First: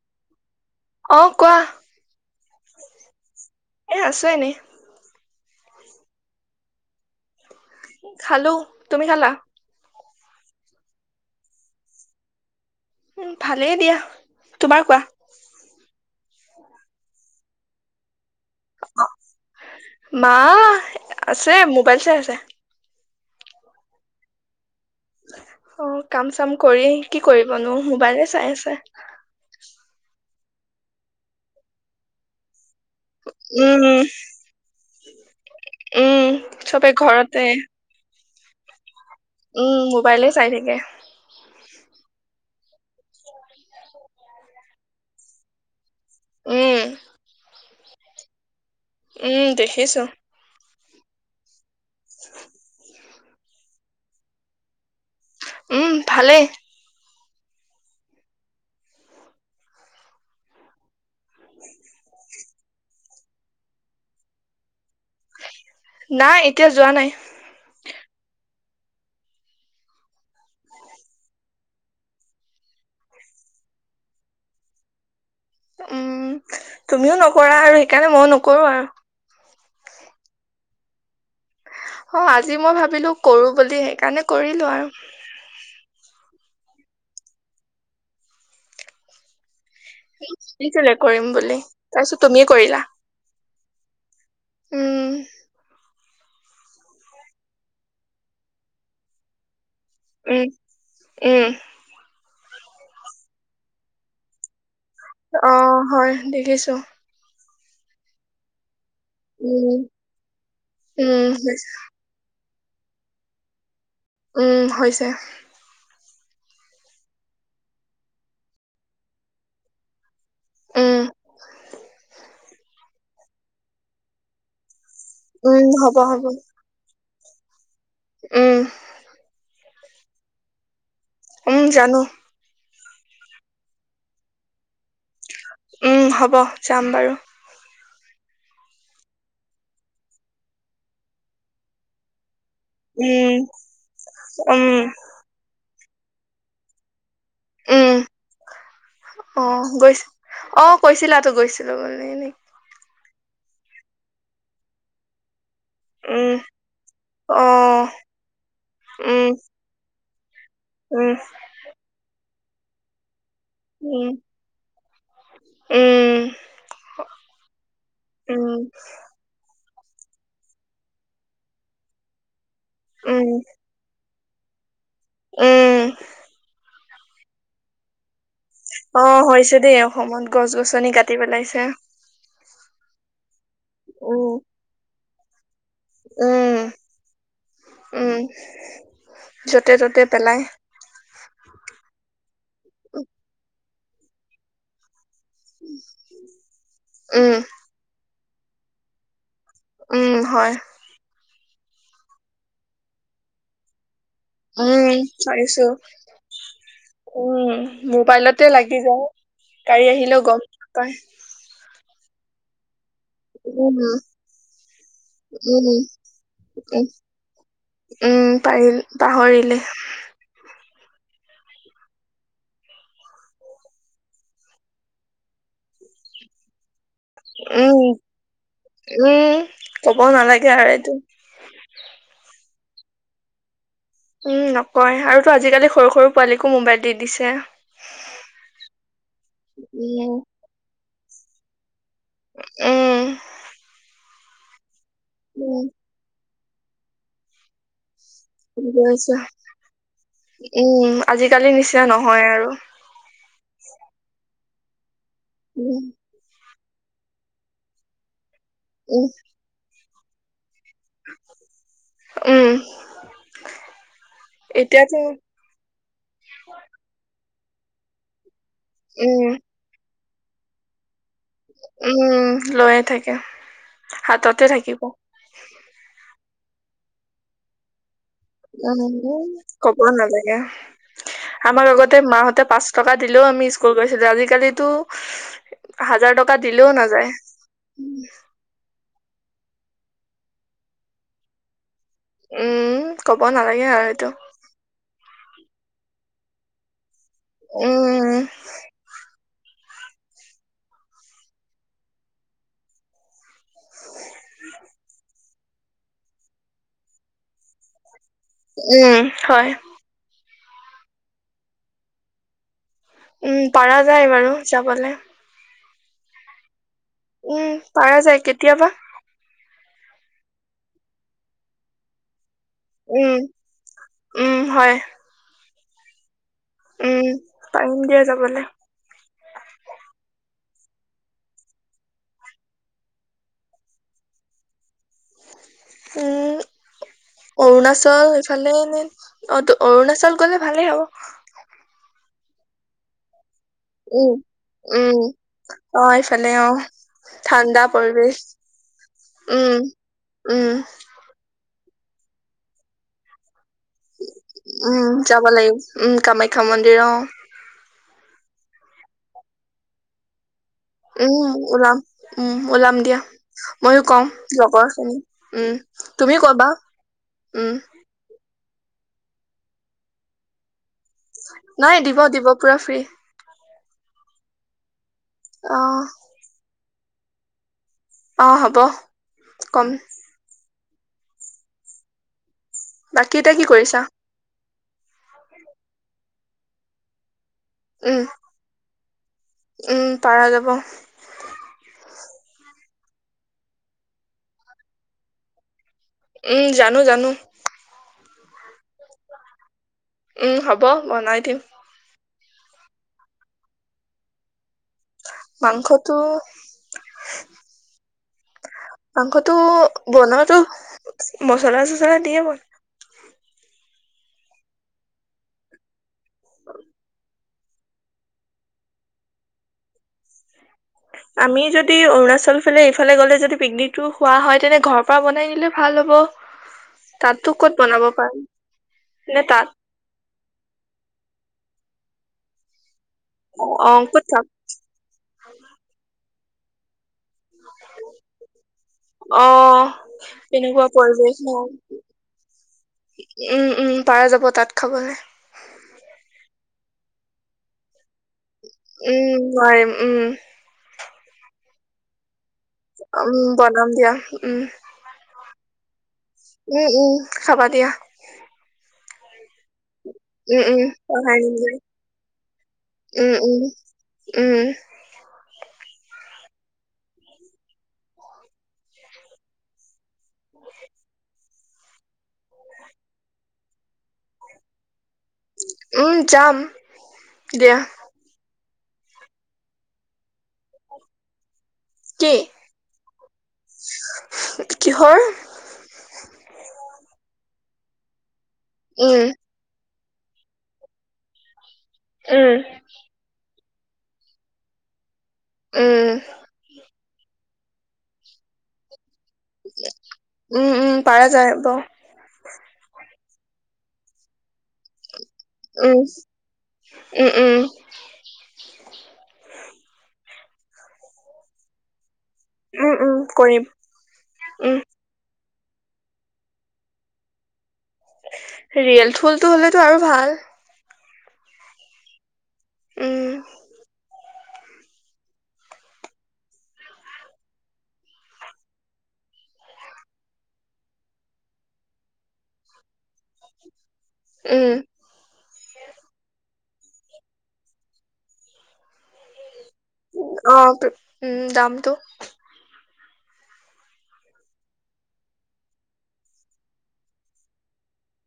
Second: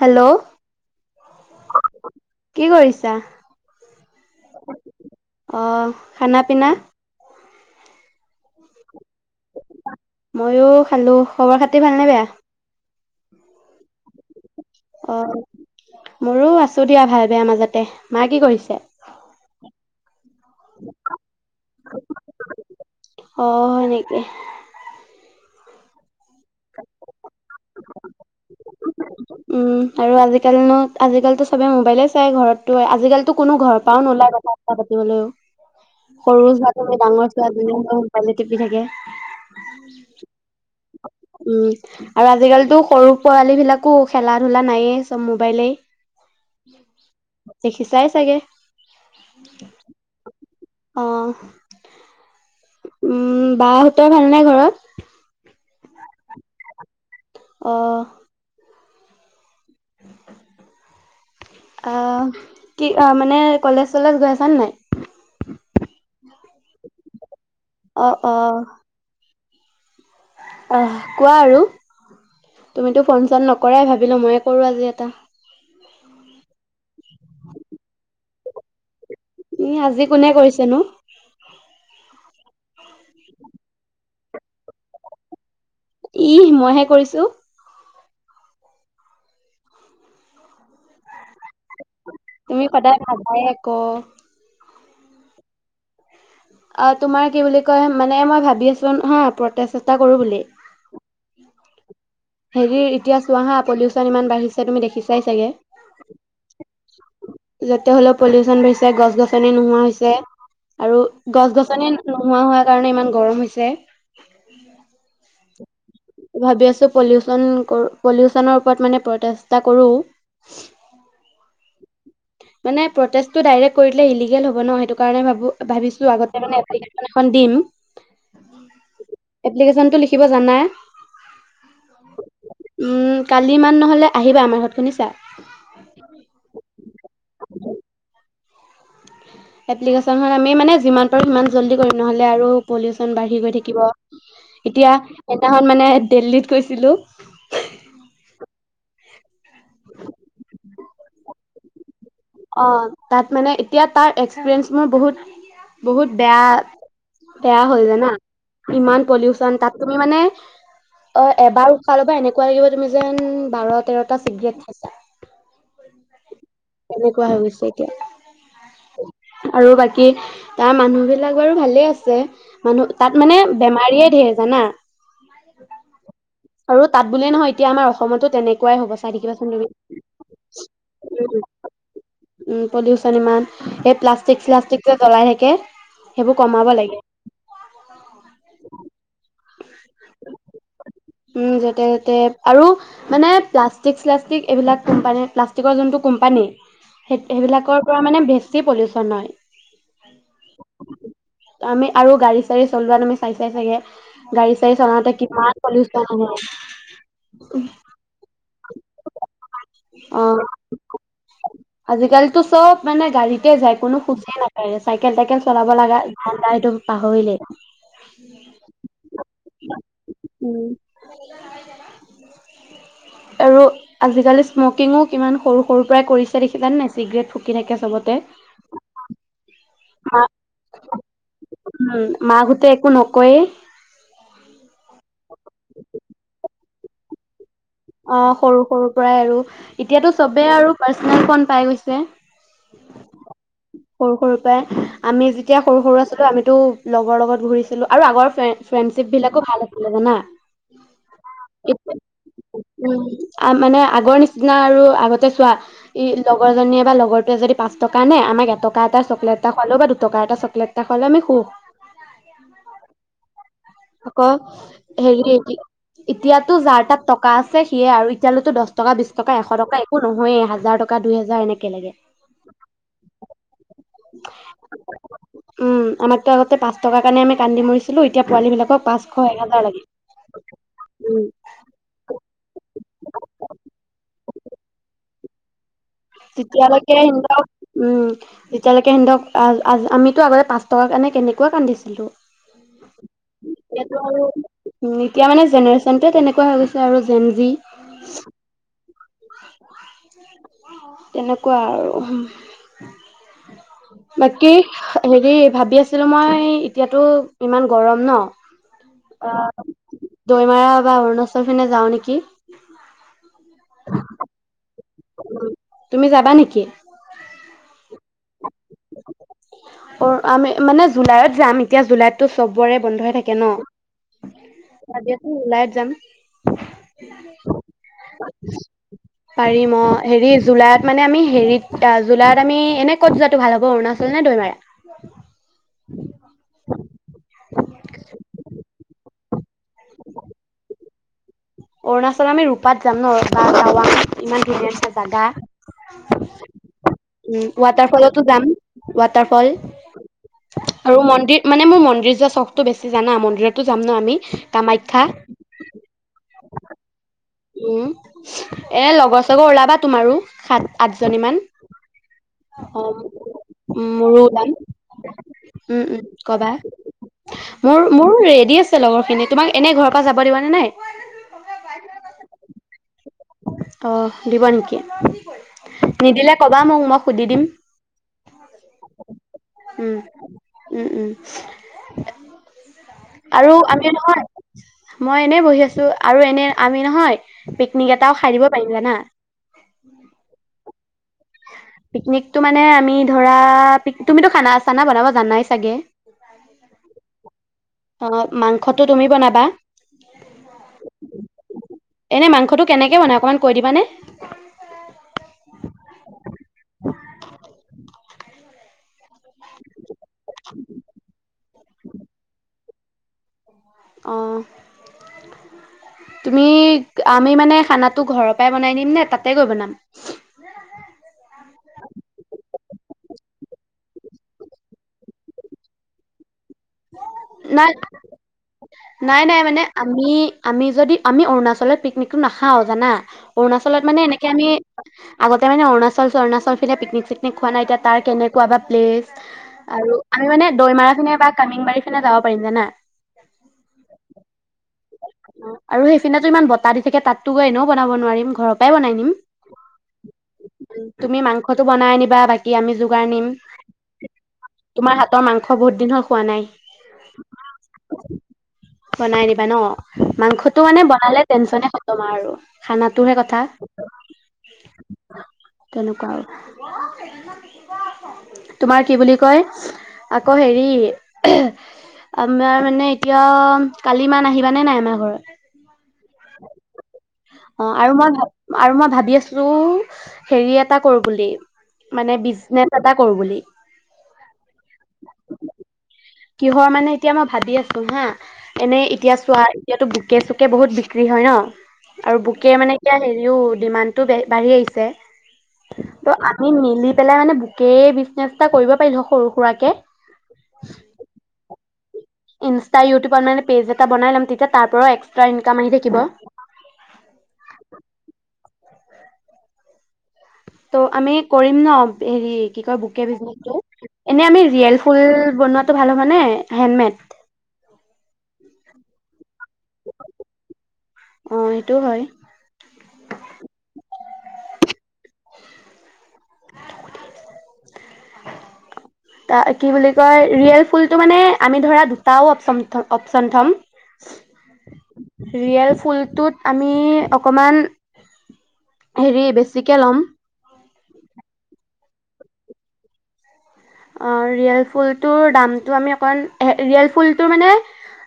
Hello অ কোৱা কি কৰিছা? এ আছো এনেই অ, খানা পিনা। খালো, তুমি খালা। ময়ো খালো, খবৰ খাতি ভালনে বেয়া। উম, ভালেই দিয়া। তোমাৰ কোৱা। অ মোৰো আছো দিয়া ভাল বেয়াৰ মাজতে। মা কি কৰিছে? মা, আছে মোবাইল চাই আছে। অ, হয় নেকি। অহ কাম চাম কৰি আহি কি কৰি কৰিবনো, মোবাইলে চাই আছে। উম, আৰু আজিকালি নো আজিকালিটো, চবে মোবাইলে চাই ঘৰত। তোৱে, আজিকালিতো কোনো ঘৰ উম পৰাও নোলাই, কথা ছটা পাতিবলৈও, উম সৰু চবে ছোৱালী, ডাঙৰ ঘৰতে ছোৱালীজনী [unintelligible] মোবাইলে টিপি থাকে। উম, মোবাইলে চাই থাকে। উম আৰু আজিকালিতো সৰু পোৱালীবিলাকো খেলা ধূলা নায়েই, চব মোবাইলেই। উম দেখিছাই চাগে? উম, দেখিছো। অ। উম, বা হতৰ ভাল নে ঘৰত? উম, ভালে। অ। অ, কি মানে কলেজ চলেজ গৈ আছানে নাই? নাই এতিয়া যোৱা নাই। অ অহ কোৱা আৰু তুমিতো ফোন চন নকৰাই, ভাবিলো ময়ে কৰো আজি এটা। উম, তুমিও নকৰা আৰু সেইকাৰণে ময়ো নকৰো আৰু। ইহ, আজি কোনে কৰিছেনো? অ, আজি মই ভাবিলো কৰো বুলি, সেইকাৰণে কৰিলো আৰু। ইহ, মইহে কৰিছো। [unintelligible] কৰিম বুলি তাৰপিছত তুমিয়ে তুমি কৰিলা সদায় ভাবাই আক। উম অ, তোমাৰ কি বুলি কয়, মানে মই ভাবি আছো, হ প্ৰষ্টেট এট উম, উম। হেৰি, এতিয়া চোৱাহা পলিউশচন ইমান বাঢ়িছে, তুমি দেখি অঁ, হয় দেখিছো। যাতে হলে, পল্লিউচন বেছি গছ গছনি উম নোহোৱা হৈছে, আৰু উম গছ হৈছে গছনি নোহোৱা হোৱা কাৰণে ইমান গৰম হৈছে। উম, হৈছে। ভাবি আছো, পল্লিউছন কৰো, পল্লিউছনৰ ওপৰত মানে প্ৰতেষ্ট এটা কৰো। উম। মানে প্ৰতেষ্টটো ডাইৰেক্ট কৰি দিলে, উল্লেগেল হব ন সেটো কাৰণে ভাবো, উম হ'ব ভাবিছো হ'ব আগতে মানে এপ্লিকেচন এখন দিম। উম। এপ্লিকেশ্বনটো লিখিব যানা। উম, জানো। কালি ইমান নহ'লে আহিবা আমাৰ ঘৰত শুনিছা? উম, হ'ব যাম বাৰু। এপ্লিকেশনখন আমি মানে যিমান পাৰো সিমান জল্দি কৰিম নহ'লে আৰু। পলিউচন উম বাঢ়ি গৈ থাকিব, উম এতিয়া সেইদিনাখন মানে দেল্লীত গৈছিলোঁ। উম অ', গৈছিল অ', কৈছিলা তো গৈছিলো বুলি। নি অ'। তাত মানে এতিয়া তাৰ এক্সপিৰিয়েঞ্চ মোৰ বহুত। বহুত উম বেয়া, অ বেয়া হৈ জানা ইমান উম পলিউচন তাত তুমি মানে? উম [inaudible] অ', এবাৰ উশাহ ল'ব এনেকে [inaudible] তুমি যেন বাৰ উম তেৰটা চিগৰেট খাইছা। উম এনেকুৱা হৈ গৈছে, উম এতিয়া আৰু বাকী? কি তাৰ মানুহ বিলাক বাৰু ভালে আছে। মানুহ তাত উম মানে বেমাৰীয়ে ধেৰ। শুনা উম [unintelligible] আৰু তাত বুলিয়ে নহয়, এতিয়া আমাৰ অসমতো তেনেকুৱাই হ'ব চাই অ' থাকিবাচোন হৈছে তুমি। দেই অসমত গছ-গছনি কাটি পেলাইছে। পলিউশ্যন ইমান। এই উম প্লাষ্টিক, স্লাষ্টিক বিলাক জ্বলাই থাকে। সেইবোৰ উম কমাব লাগে। পিছত উম, যতে, ততে আৰু মানে প্লাষ্ট প্লাষ্টিক, স্লাষ্টিক এইবিলাক কোম্পানী প্লাষ্টিকৰ যোনটো কোম্পানী, উম সেইবিলাকৰ পৰা মানে বে বেছি পলিউশ্যন হয়। উম, হয়। আমি আৰু গাড়ী চাৰী চলোৱা আমি চাইছা চাগে! গাড়ী চাড়ী উম, চলাওঁতে কিমান চাইছো। পলিউচন হয় উম, মোবাইলতে লাগি যায়। গাড়ী আহিলেও অ গম নাপাই। আজিকালিতো চব মানে গাড়ীতে যায়। কোনো খোজেই নাকাৰে। চাইকেল তাইকেল উম চলাব লাগা উম উম পাৰিল [unintelligible] পাহৰিলে। উম! আৰু আজিকালি স্মকিঙো কিমান সৰু সৰু পৰাই কৰিছে, দেখিলা নাই চিগৰেট ফুকি থাকে উম, চবতে উম, ক'ব মা নালাগে আৰু এইটো। তেওঁ একো নকয়েই। উম নকয় আৰু টো আজিকালি সৰু সৰু পোৱালীকো মোবাইল দি দিছে। অ' সৰু সৰু পৰাই আৰু এতিয়াতো উম চবেই আৰু পাৰ্চনেল ফোন পাই গৈছে। উম! সৰু সৰু পৰাই আমি যেতিয়া উম সৰু সৰু আছিলোঁ। আমি তো লগৰ লগত ঘূৰিছিলোঁ। জানা উম, আজিকালি নিচিনা নহয় আৰু। আ' মানে আগৰ নিচিনা আৰু আগতে তেছোৱা উম এই লগ লগৰজনীয়ে বা লগৰটোৱে যদি পাঁচ টকা নিয়ে আমাক এ টকা এটা উম চকলেট খোৱালেও বা দু টকাৰ এটা চকলেট নহলে আমি হোঁ উম আকৌ এতিয়াতো হেৰিতি এতিয়াতো যাৰ তাৰ টকা টকা আছে সিয়ে আৰু এতিয়ালইতো দছ টকা বিশ উম টকা এশ টকা একো নহয় হাজাৰ টকা দুই হেজাৰ এনেকে লাগে উম লৈয়ে থাকে হাততে থাকিব উম আমাকতো আগতে পাঁচ টকাৰ কাৰণে আমি কান্দি মইছো উ কব নালাগে উম আমাক আগতে মাহঁতে পাঁচ টকা দিলেও আমি স্কুল গৈছিলো আজিকালিটো তেতিয়ালৈকে সিহঁতক উম তেতিয়ালৈকে কেন্দক আহ আমিতো আগতে পাঁচ টকাৰ কাৰণে কেনেকুৱা কান্দিছোঁ উম কব নালাগে আৰু সেটো উম এতিয়া মানে জেনেৰেচনটোৱে তেনেকুৱা হৈ গৈছে আৰু ভেন্ডি উম তেনেকুৱা আৰু বাকী হেৰি ভাবি আছিলো মই এতিয়াতো ইমান গৰম নহ উম হয় দৈমাৰা বা অৰুণাচল পিনে যাওঁ নেকি উম পাৰা যায় বাৰু যাবলৈ তুমি যাবা নেকি উম পাৰা যায় কেতিয়াবা অ আমি মানে জুলাইত যাম এতিয়া জুলাইত তো চবৰে বন্ধ উম হৈ থাকে উম হয় নহ ওলাই যাম উম পাৰিম দিয়া যাব পাৰিম অহ হেৰি জুলাইত মানে আমি হেৰিত জুলাইত আমি এনে ক'ত যোৱাটো ভাল হ'ব অৰুণাচল নে দৈমাৰা উম অৰুণাচল এইফালে অ অৰুণাচল গলে ভালেই হ'ব অৰুণাচলত আমি ৰূপাত যাম নহ উম উম অহ এইফালে অহ উম ৱাটাৰ ফলতো যাম ৱাটাৰ ফল উম উম আৰু মন্দিৰ মানে মোৰ মন্দিৰ যোৱা চখটো বেছি জানা মন্দিৰত উম' যাব লাগিব। উম' কামাখ্যা খা মন্দিৰ অ', উম এ লগৰ চগৰ ওলাবা তোমাৰো। সাত আঠজনী উম মান ওলাম উম ওলাম অ দিয়া ময়ো কম মোৰো ওলাম লগৰ খিনি উম উম-উম তুমি কবা উম মোৰ-মোৰ ৰেডি লগৰ খিনি তোমাক এনে ঘৰৰ পৰা যাব দিবা নে নাই। নাই দিব দিব পুৰা ফ্ৰী। ত' দিবা নেকি? অ' বা মোক মই সুধি দিম। অ হ'ব কম। উম-উম, বাকী এতিয়া কি আৰু কৰিছা আমি নহয় মই এনেই বহি আছো আৰু এনে আমি নহয়। পিকনিক এটাও খাই দিব পাৰিম জানা উম-উম পাৰা যাব। পিকনিকটো মানে মানে আমি ধৰা তুমিতো খানা চানা বনাব জান নাই চাগে। উম জানো-জানো। অ মাংসটো তুমি বনাবা। উম' হ'ব বনাই দিম। এনে মাংসটো কেনেকে বনাই অকনমান কৈ দিবানে। মাংসটো [unintelligible] মাংসটো বনাওতটো মছলাটো ধৰা দিয়ে বল। অঁ', তুমি? আমি মানে খানাটো ঘৰৰ পৰাই বনাইম নে তাতে গৈ বনাম। আমি পিকনিক টো খোৱা হয়। তেনে ঘৰৰ পৰা বনাই নিলে ভাল হ'ব। তাতো ক'ত বনাব পাৰি নে নাই-নাই-নাই তাত মানে আমি আমি যদি আমি অৰুণাচল বলে পিকনিকটো নাখাও জানা, অ অৰুণাচলত মানে ক'ত খাম এনেকে আমি আগতে মানে অৰুণাচল-চৰুনাচল, গৈ পিনে পিকনিক, পিকনিক খোৱা নাই এতিয়া তাৰ কেনেকুৱা বা প্লেচ অ আৰু আমি মানে তেনেকুৱা দৈ মাৰা খনে পৰিৱেশ ন বা। উম, কামিংবাৰী পিনে যাব পাৰিম জানা। উম, পাৰা যাব তাত খা আৰু সেইফিনাতটো ইমান বত তা-দি থাকে তাতটো গৈ এনেও বনাব নোৱাৰিম ঘৰৰ পৰাই বনাই নিম। উম, হয়, উম। তুমি মাংসটো বনাই আনিবা বা উম, বনাম দিয়া। উম। মই মাংস বহুত দিন হ উম, উম, খাবা দিয়া। বনাই নিম। বন [unintelligible] উম মাংসটো উম মানে পঢ়াই বনালে নিম দিয়া টেনচনে খতম আৰু। উম খানাটোহে উম কথা। উম তেনেকুৱা আৰু। [unintelligible] তোমাৰ কি বুলি কয়, আকৌ হেৰি, আমাৰ মানে এতিয়া কাল ইমান আহিবা নে নাই আমা উম, যাম। দিয়া। অ আৰু মই ভাব আৰু মই ভাবি আছু হেৰি এটা কৰো বুলি। কি মানে বিজনেত এটা কৰো বুলি। কিহৰ কিহৰ মানে, এতিয়া ম অ, ভাবি আছো হা। এনে উম এতিয়া চোৱা ইয়াতো বুকে-চুকে বহুত বিক্ৰী হয় ন? আৰু উম বুকে মানে এতিয়া হেৰিও ডিমাণ্ডটো বে-বাঢ়ি আহিছে। উম তো আমি মিলি পেলাই মানে, বুকে বিজনেছ এটা কৰিব পাৰিলো হ উম, উম, পাৰা যায়। ইনষ্টা, ইউটিউবত মানে পেজ এটা বনাই ল'ম তেতিয়া তাৰ পৰাও এক্স উম। উম, উম। তো আমি কৰিম ন? হেৰি কি উম কয় উম বুকে কৰিম বিজনেছটো, এনে আমি উম ৰিয়েল ফুল বনোৱাটো ভাল হ'ব নে হেণ্ডমেড? ৰিয়েল ফুল তো হ'লেতো আৰু ভাল। অ', সেইটোও হয়। উম [unintelligible] [unintelligible] তা কি বুলি কয় ৰিয়েল ফুলটো মানে আমি ধৰা দুটাও অপচম থ অপচন থ'ম উম ৰিয়েল ফুলটোত আমি অকমান হেৰি বেছি অ উম দামটো অহ ৰিয়েল ফুলটোৰ দামটো আমি অকণ ৰিয়েল ফুলটো মানে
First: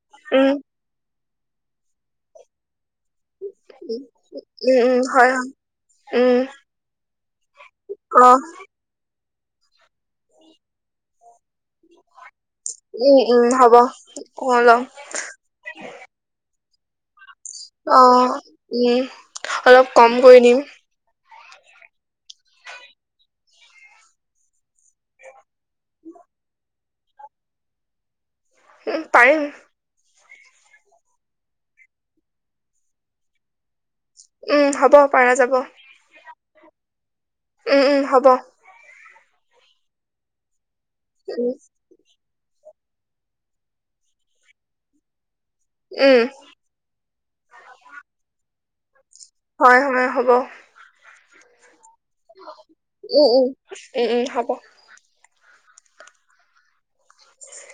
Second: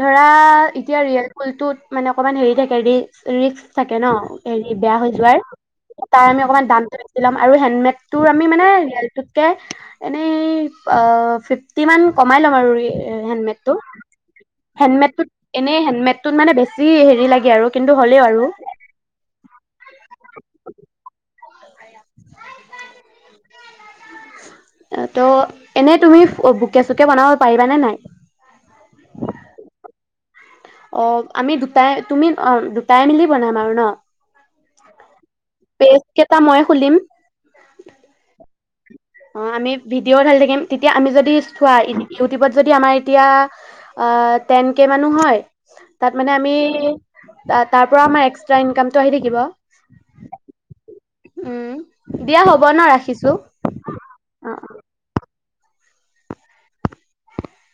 ধৰা উম এতিয়া ৰিয়েল ফুলটোত মানে অকণমান হেৰি থাকে ৰি ৰিস্ক থাকে ন হেৰি উম বেয়া উম হৈ হয় যোৱাৰ হয় তাৰ উম আমি অকনমান দামটো বেচি ল'ম আৰু অ হেণ্ডমেডটোৰ আমি মানে ৰিয়েলটোত তে এহ মানে আহ ফিট টি মান কমাই ল'ম আৰু উম আহ উম হ্যাণ্ডমেডটো হ'ব অলপ হ্যাণ্ডমেডটোত এনে হ্যাণ্ডমেডটোত মানে বেছি ই হেৰি লাগি অ উম অলপ কম কৰি দিম আহ তো এনেই তুমি ফফ কেচু কে বনাব পাৰিবা নে নাই উম পাৰিম অ আমি দুটাই তুমি অ দুটাই মিলি বনাম আৰু ন উম হ'ব পাৰা যাব তা মই খুলিম উম উম হ'ব অ আমি ভিডিঅ'ও ধালি থাকিম তেতিয়া আমি যদি উম চোৱা ইদি ইউটিউবত যদি আমাৰ এতিয়া টেন কে মানুহ হয় তাত উম মানে আমি তাৰ পৰা আমাৰ এক্সটোৰা একষ্টা ইনকাম হয় হয় হ'ব উম দিয়া হ'ব ন উম ৰাখিছোঁ। উম উম উম হ'ব অ' চি চি